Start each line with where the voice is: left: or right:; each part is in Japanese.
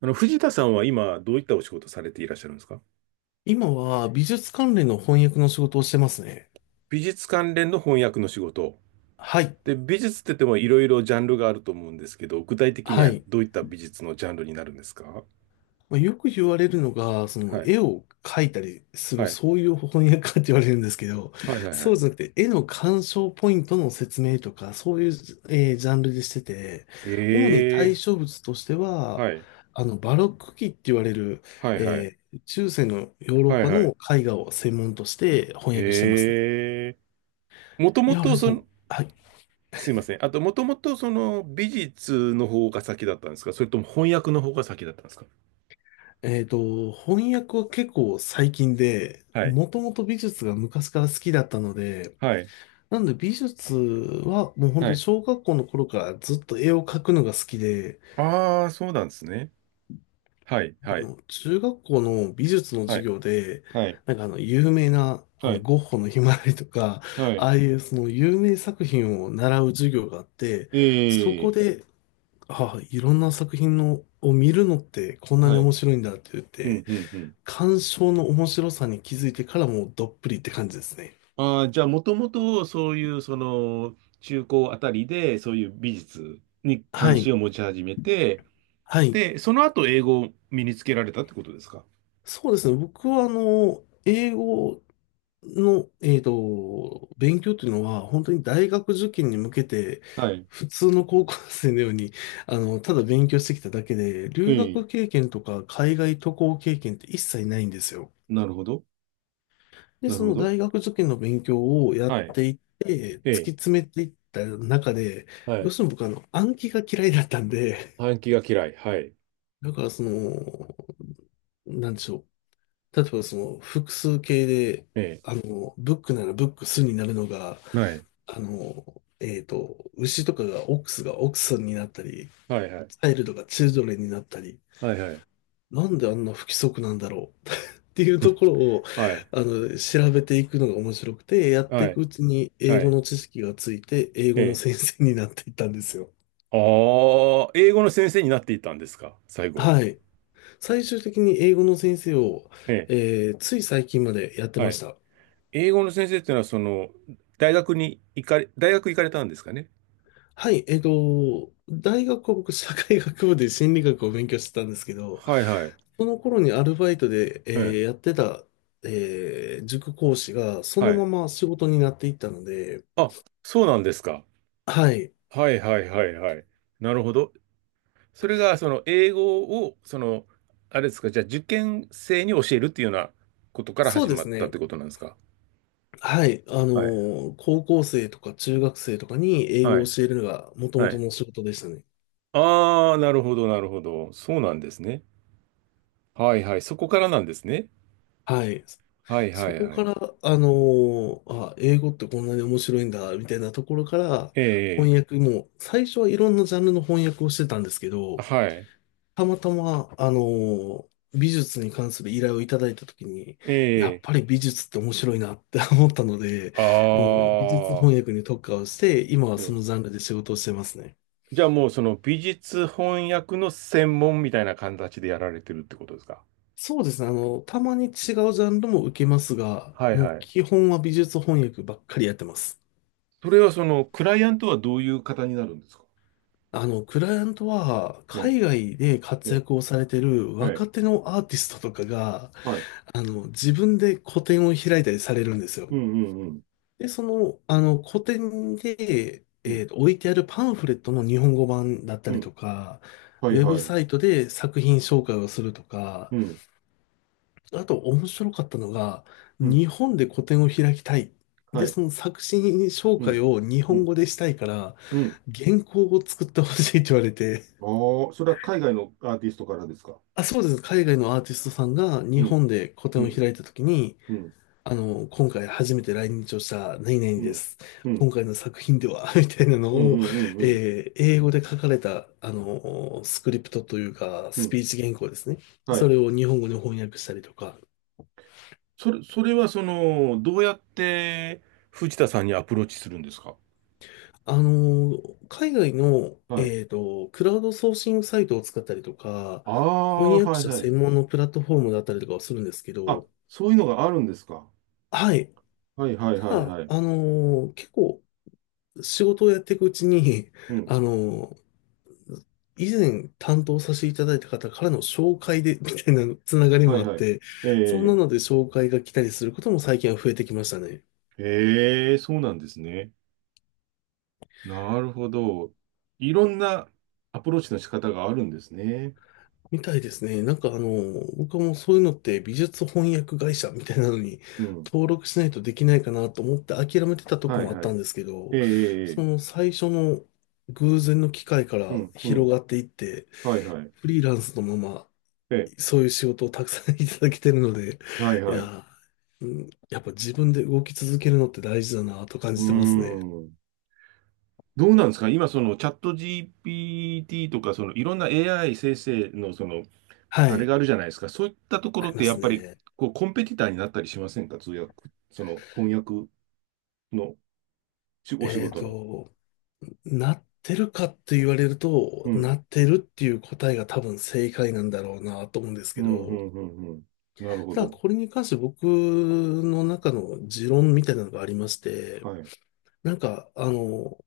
right: 藤田さんは今、どういったお仕事されていらっしゃるんですか？
left: 今は美術関連の翻訳の仕事をしてますね。
right: 美術関連の翻訳の仕事。
left: はい。
right: で、美術って言ってもいろいろジャンルがあると思うんですけど、具体的に
left: は
right: は
left: い。
right: どういった美術のジャンルになるんですか？
left: まあ、よく言われるのが、その
right: はい。
left: 絵を描いたりする、
right: はい。
left: そういう翻訳家って言われるんですけど、
right: はいはいは
left: そう
right: い。
left: じゃなくて、絵の鑑賞ポイントの説明とか、そういう、ジャンルでしてて、主に対
right: ええ。
left: 象物として
right: は
left: は、
right: い。
left: バロック期って言われる、
right: はいはい。
left: 中世のヨーロッ
right: はい
left: パ
right: はい。
left: の絵画を専門として翻訳してますね。
right: ええ。もと
left: い
right: も
left: や、あれ
right: とそ
left: そ
right: の、
left: う。はい。
right: すいません。あと、もともとその美術の方が先だったんですか、それとも翻訳の方が先だったんですか？
left: 翻訳は結構最近で、
right: はい。
left: もともと美術が昔から好きだったので、
right: はい。
left: なので美術はもう本当
right: は
left: に
right: い。
left: 小学校の頃からずっと絵を描くのが好きで、
right: ああ、そうなんですね。はい。
left: で
right: はい。
left: 中学校の美術の
right: は
left: 授
right: い。
left: 業で、
right: はい
left: 有名な
right: はい。
left: ゴッホのひまわりとか、
right: は
left: あ
right: い。
left: あいうその有名作品を習う授業があって、そこ
right: ええ。
left: で、ああ、いろんな作品のを見るのってこんなに
right: は
left: 面
right: い。
left: 白いんだって言っ
right: う
left: て、
right: ん、うん、うん。
left: 鑑賞の面白さに気づいてからもうどっぷりって感じですね。
right: ああ、じゃあ、もともと、そういう、その、中高あたりで、そういう美術に
left: は
right: 関心
left: い。
right: を持ち始めて、
left: はい。
right: で、その後、英語を身につけられたってことですか？
left: そうですね。僕は英語の、勉強というのは本当に大学受験に向けて
right: はい。
left: 普通の高校生のように、ただ勉強してきただけで、留
right: え
left: 学
right: え。
left: 経験とか海外渡航経験って一切ないんですよ。
right: なるほど。
left: で、
right: なる
left: そ
right: ほ
left: の
right: ど。
left: 大学受験の勉強をやっ
right: は
left: ていって、
right: い。え
left: 突き
right: え。
left: 詰めていった中で、
right: は
left: どう
right: い。
left: しても僕暗記が嫌いだったんで、
right: 暗記が嫌い。はい。
left: だからその、なんでしょう。例えばその複数形で、
right: え
left: ブックならブックスになるのが、
right: え。はい。
left: あの、牛とかがオックスがオックスになったり、
right: はい、は
left: チ
right: い。
left: ャイルドがチルドレンになったり、
right: はい、はい。
left: なんであんな不規則なんだろう っていうところを、
right: はい。
left: 調べていくのが面白くて、やって
right: は
left: いく
right: い。
left: うちに英
right: は
left: 語
right: い。
left: の知識がついて、英語の
right: ええ。
left: 先生になっていったんですよ。
right: ああ、英語の先生になっていたんですか、最後は。
left: はい。最終的に英語の先生を、
right: ええ。
left: つい最近までやって
right: は
left: まし
right: い。
left: た。
right: 英語の先生っていうのは、その、大学に行かれ、大学行かれたんですかね。
left: はい、大学は僕、社会学部で心理学を勉強してたんですけど、
right: はいはい。
left: その頃にアルバイトで、
right: うん。
left: やってた、塾講師が、そ
right: は
left: の
right: い。
left: まま仕事になっていったので、
right: あ、そうなんですか。
left: はい、
right: はいはいはいはい。なるほど。それが、その、英語を、その、あれですか、じゃあ、受験生に教えるっていうようなことから
left: そう
right: 始
left: で
right: ま
left: す
right: ったっ
left: ね。
right: てことなんですか。
left: はい、
right: はい。
left: 高校生とか中学生とかに英
right: は
left: 語を
right: い。
left: 教えるのが元
right: は
left: 々
right: い。
left: の仕事でしたね。
right: ああ、なるほど、なるほど。そうなんですね。はいはい。そこからなんですね。
left: はい。
right: はいは
left: そ
right: い
left: こ
right: はい。
left: から、あのあ、英語ってこんなに面白いんだ、みたいなところから、
right: え
left: 翻訳も、最初はいろんなジャンルの翻訳をしてたんですけ
right: え、
left: ど、
right: はい。
left: たまたま、美術に関する依頼をいただいたときに、
right: え
left: やっ
right: え。
left: ぱり美術って面白いなって思ったので、
right: あ
left: もう美術
right: あ。
left: 翻訳に特化をして、今はそ
right: え
left: の
right: え。
left: ジャンルで仕事をしてますね。
right: じゃあもうその美術翻訳の専門みたいな形でやられてるってことですか？
left: そうですね。たまに違うジャンルも受けますが、
right: はい
left: も
right: は
left: う
right: い。
left: 基本は美術翻訳ばっかりやってます。
right: それはそのクライアントはどういう方になるんですか？
left: クライアントは
right: え
left: 海外で
right: え、
left: 活
right: え
left: 躍をされてる
right: え、はい、
left: 若手のアーティストとかが、
right: はい。
left: 自分で個展を開いたりされるんですよ。
right: うんうんうん。
left: で、その、個展で、
right: うん、
left: 置いてあるパンフレットの日本語版だった
right: う
left: り
right: ん。
left: とか、
right: はい
left: ウェブ
right: はい。
left: サイトで作品紹介をするとか、
right: うん、
left: あと面白かったのが、
right: うん。
left: 日本で個展を開きたい。
right: は
left: で、
right: い。
left: その作品紹
right: う
left: 介
right: ん、
left: を日
right: う
left: 本
right: ん、
left: 語でしたいから、
right: うん。
left: 原稿を作ってほしいって言われて、
right: ああ、それは海外のアーティストからですか？
left: あ、そうです。海外のアーティストさんが
right: う
left: 日
right: ん、
left: 本で個
right: う
left: 展を
right: ん、
left: 開いたときに、
right: うん、
left: 今回初めて来日をした何々
right: う
left: で
right: ん、
left: す。
right: う
left: 今
right: ん、
left: 回の作品では みたいなの
right: うん、う
left: を、
right: ん、うん、うん。
left: 英語で書かれた、スクリプトというか、
right: う
left: ス
right: ん。
left: ピーチ原稿ですね。
right: は
left: そ
right: い。
left: れを日本語に翻訳したりとか、
right: それはその、どうやって藤田さんにアプローチするんですか？
left: あの、海外の、
right: はい。
left: クラウドソーシングサイトを使ったりとか、
right: ああ、
left: 翻訳
right: はい
left: 者
right: はい。
left: 専門のプラットフォームだったりとかをするんですけ
right: あ、
left: ど、
right: そういうのがあるんですか。
left: はい。
right: はいはい
left: た
right: はい
left: だ、
right: はい。
left: 結構仕事をやっていくうちに、
right: うん。
left: あの、以前担当させていただいた方からの紹介で、みたいなつながり
right: は
left: も
right: い
left: あっ
right: はい。
left: て、
right: え
left: そんな
right: え、
left: ので紹介が来たりすることも最近は増えてきましたね。
right: ええ、そうなんですね。なるほど。いろんなアプローチの仕方があるんですね。
left: みたいですね。僕はもうそういうのって美術翻訳会社みたいなのに
right: うん。
left: 登録しないとできないかなと思って諦めてたとこ
right: はい
left: もあっ
right: は
left: たん
right: い。
left: ですけ
right: え
left: ど、
right: え、え
left: その
right: え。
left: 最初の偶然の機会か
right: う
left: ら
right: ん、うん。
left: 広がっていって、
right: はいはい。
left: フリーランスのまま
right: ええ、
left: そういう仕事をたくさん いただけてるので、
right: はい
left: い
right: はい。う
left: やー、うん、やっぱ自分で動き続けるのって大事だなと感
right: ー
left: じてますね。
right: ん。どうなんですか今、そのチャット GPT とか、そのいろんな AI 生成のその
left: は
right: あれ
left: い、
right: があるじゃないですか。そういったとこ
left: あ
right: ろ
left: り
right: っ
left: ま
right: てや
left: す
right: っぱり
left: ね。
right: こうコンペティターになったりしませんか？通訳、その翻訳のしお仕
left: えっ
right: 事の。
left: と、なってるかって言われる
right: う
left: と、
right: ん。
left: なってるっていう答えが多分正解なんだろうなと思うんです
right: う
left: け
right: ん、う
left: ど、
right: ん、うん、うん。なるほ
left: ただ
right: ど。
left: これに関して僕の中の持論みたいなのがありまして、
right: はい。
left: なんか、あの、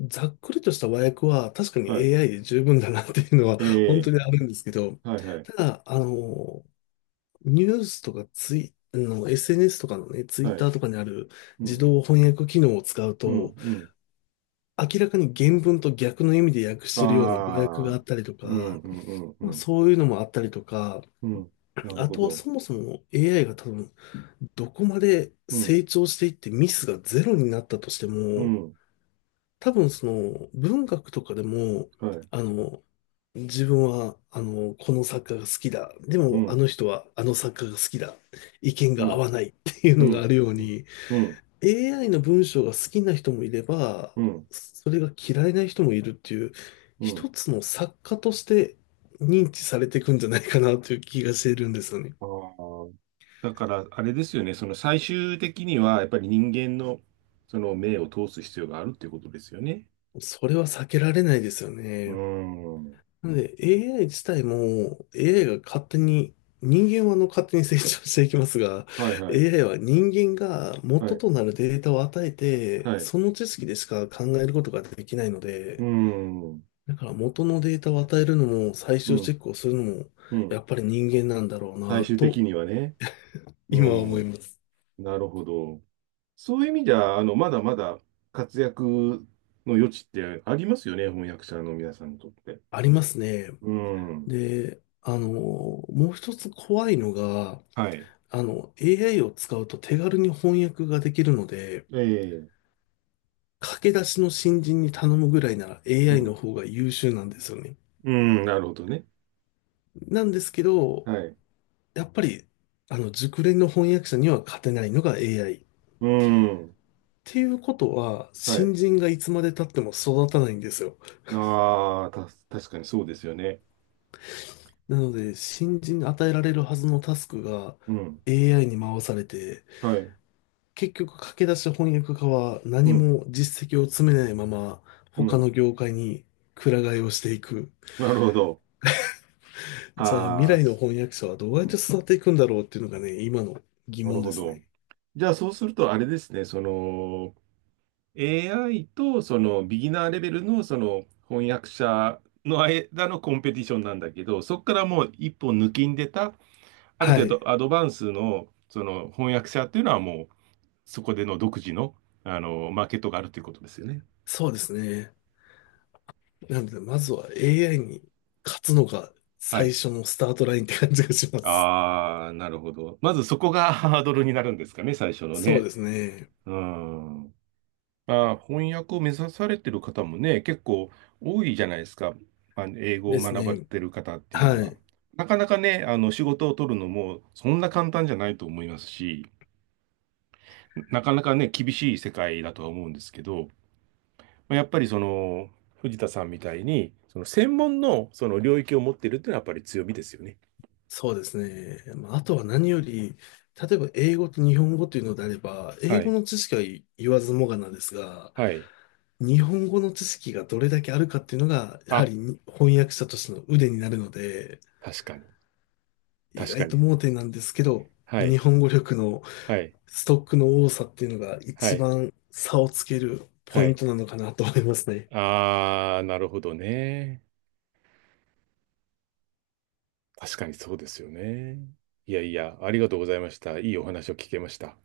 left: ざっくりとした和訳は確かに
right: はい。
left: AI で十分だなっていうのは
right: え
left: 本当
right: え。
left: にあるんですけど、
right: はい、はい。
left: ただ、ニュースとかツイ、あの、SNS とかのね、ツイッ
right: はい。
left: ターとかにある
right: う
left: 自
right: ん、
left: 動翻訳機能を使う
right: うん、
left: と、
right: うん。
left: 明らかに原文と逆の意味で訳してるような語訳が
right: あ
left: あ
right: あ。
left: ったりと
right: うん、
left: か、
right: うん、うん、
left: まあ、
right: うん。
left: そういうのもあったりとか、
right: うん。なる
left: あ
right: ほ
left: とは
right: ど。
left: そもそも AI が多分どこまで
right: うん、
left: 成長していってミスがゼロになったとして
right: う
left: も、
right: ん。
left: 多分その文学とかでも、
right: はい。
left: あの、自分は、この作家が好きだ。で
right: う
left: も、あ
right: ん、
left: の人はあの作家が好きだ。意見
right: う
left: が合
right: ん、
left: わないっていう
right: う
left: のがあ
right: ん、
left: るよう
right: うん、
left: に、
right: うん、
left: AI の文章が好きな人もいれば、
right: うん。
left: それが嫌いな人もいるっていう、
right: う
left: 一
right: ん。
left: つの作家として認知されていくんじゃないかなという気がしているんですよね。
right: ああ。だから、あれですよね、その最終的には、やっぱり人間の、その目を通す必要があるっていうことですよね。
left: それは避けられないですよ
right: うー
left: ね。
right: ん。
left: なので AI 自体も AI が勝手に、人間は勝手に成長していきますが、
right: はいはい。
left: AI は人間が
right: は
left: 元
right: い。
left: となるデータを与えて、
right: はい。う
left: その知識でしか考えることができないの
right: ー
left: で、
right: ん。
left: だから元のデータを与えるのも最
right: う
left: 終チ
right: ん。
left: ェックをするのも、
right: う
left: や
right: ん。
left: っぱり人間なんだろう
right: 最
left: な
right: 終
left: と、
right: 的にはね。う
left: 今は思い
right: ん。
left: ます。
right: なるほど。そういう意味では、まだまだ活躍の余地ってありますよね、翻訳者の皆さんにとって。
left: ありますね。
right: うん。
left: で、もう一つ怖いのが、
right: はい。
left: AI を使うと手軽に翻訳ができるので、
right: ええ。
left: 駆け出しの新人に頼むぐらいなら
right: う
left: AI
right: ん。
left: の方が優秀なんですよね。
right: うん、なるほどね。
left: なんですけど、
right: はい。
left: やっぱり、熟練の翻訳者には勝てないのが AI。っ
right: うん。
left: ていうことは、
right: はい。
left: 新人がいつまで経っても育たないんですよ。
right: ああ、確かにそうですよね。
left: なので、新人に与えられるはずのタスクが
right: うん。
left: AI に回されて、
right: はい。
left: 結局駆け出し翻訳家は
right: う
left: 何
right: ん。
left: も実績を積めないまま、
right: う
left: 他
right: ん。
left: の業界にくら替えをしていく。
right: なるほど。
left: じゃあ、未
right: ああ、
left: 来の翻訳者はど
right: う
left: うやって
right: ん。
left: 育っていくんだろうっていうのがね、今の疑
right: なる
left: 問で
right: ほ
left: す
right: ど。
left: ね。
right: じゃあ、そうすると、あれですね、その、AI と、その、ビギナーレベルの、その、翻訳者の間のコンペティションなんだけど、そこからもう一歩抜きんでた、ある
left: は
right: 程
left: い。
right: 度アドバンスの、その、翻訳者っていうのはもう、そこでの独自の、マーケットがあるということですよね。
left: そうですね。なので、まずは AI に勝つのが
right: は
left: 最
right: い。
left: 初のスタートラインって感じがします。
right: ああ、なるほど。まずそこが ハードルになるんですかね、最初の
left: そう
right: ね。
left: ですね。
right: うん。翻訳を目指されてる方もね、結構多いじゃないですか。英語
left: で
right: を
left: す
right: 学ばれ
left: ね。
right: てる方っていうの
left: は
right: は。
left: い。
right: なかなかね、仕事を取るのもそんな簡単じゃないと思いますし、なかなかね、厳しい世界だとは思うんですけど、まあやっぱりその、藤田さんみたいに、その専門のその領域を持っているっていうのはやっぱり強みですよね。
left: そうですね。まあ、あとは何より、例えば英語と日本語というのであれば、英
right: は
left: 語
right: い。
left: の知識は言わずもがなですが、
right: はい。
left: 日本語の知識がどれだけあるかっていうのが、やは
right: あ、
left: りに翻訳者としての腕になるので、
right: 確かに。
left: 意
right: 確か
left: 外と
right: に。
left: 盲点なんですけど、
right: は
left: 日
right: い。
left: 本語力の
right: はい、
left: ストックの多さっていうのが
right: は
left: 一
right: い、
left: 番差をつける
right: は
left: ポイン
right: い。
left: トなのかなと思いますね。
right: あー、なるほどね。確かにそうですよね。いやいや、ありがとうございました。いいお話を聞けました。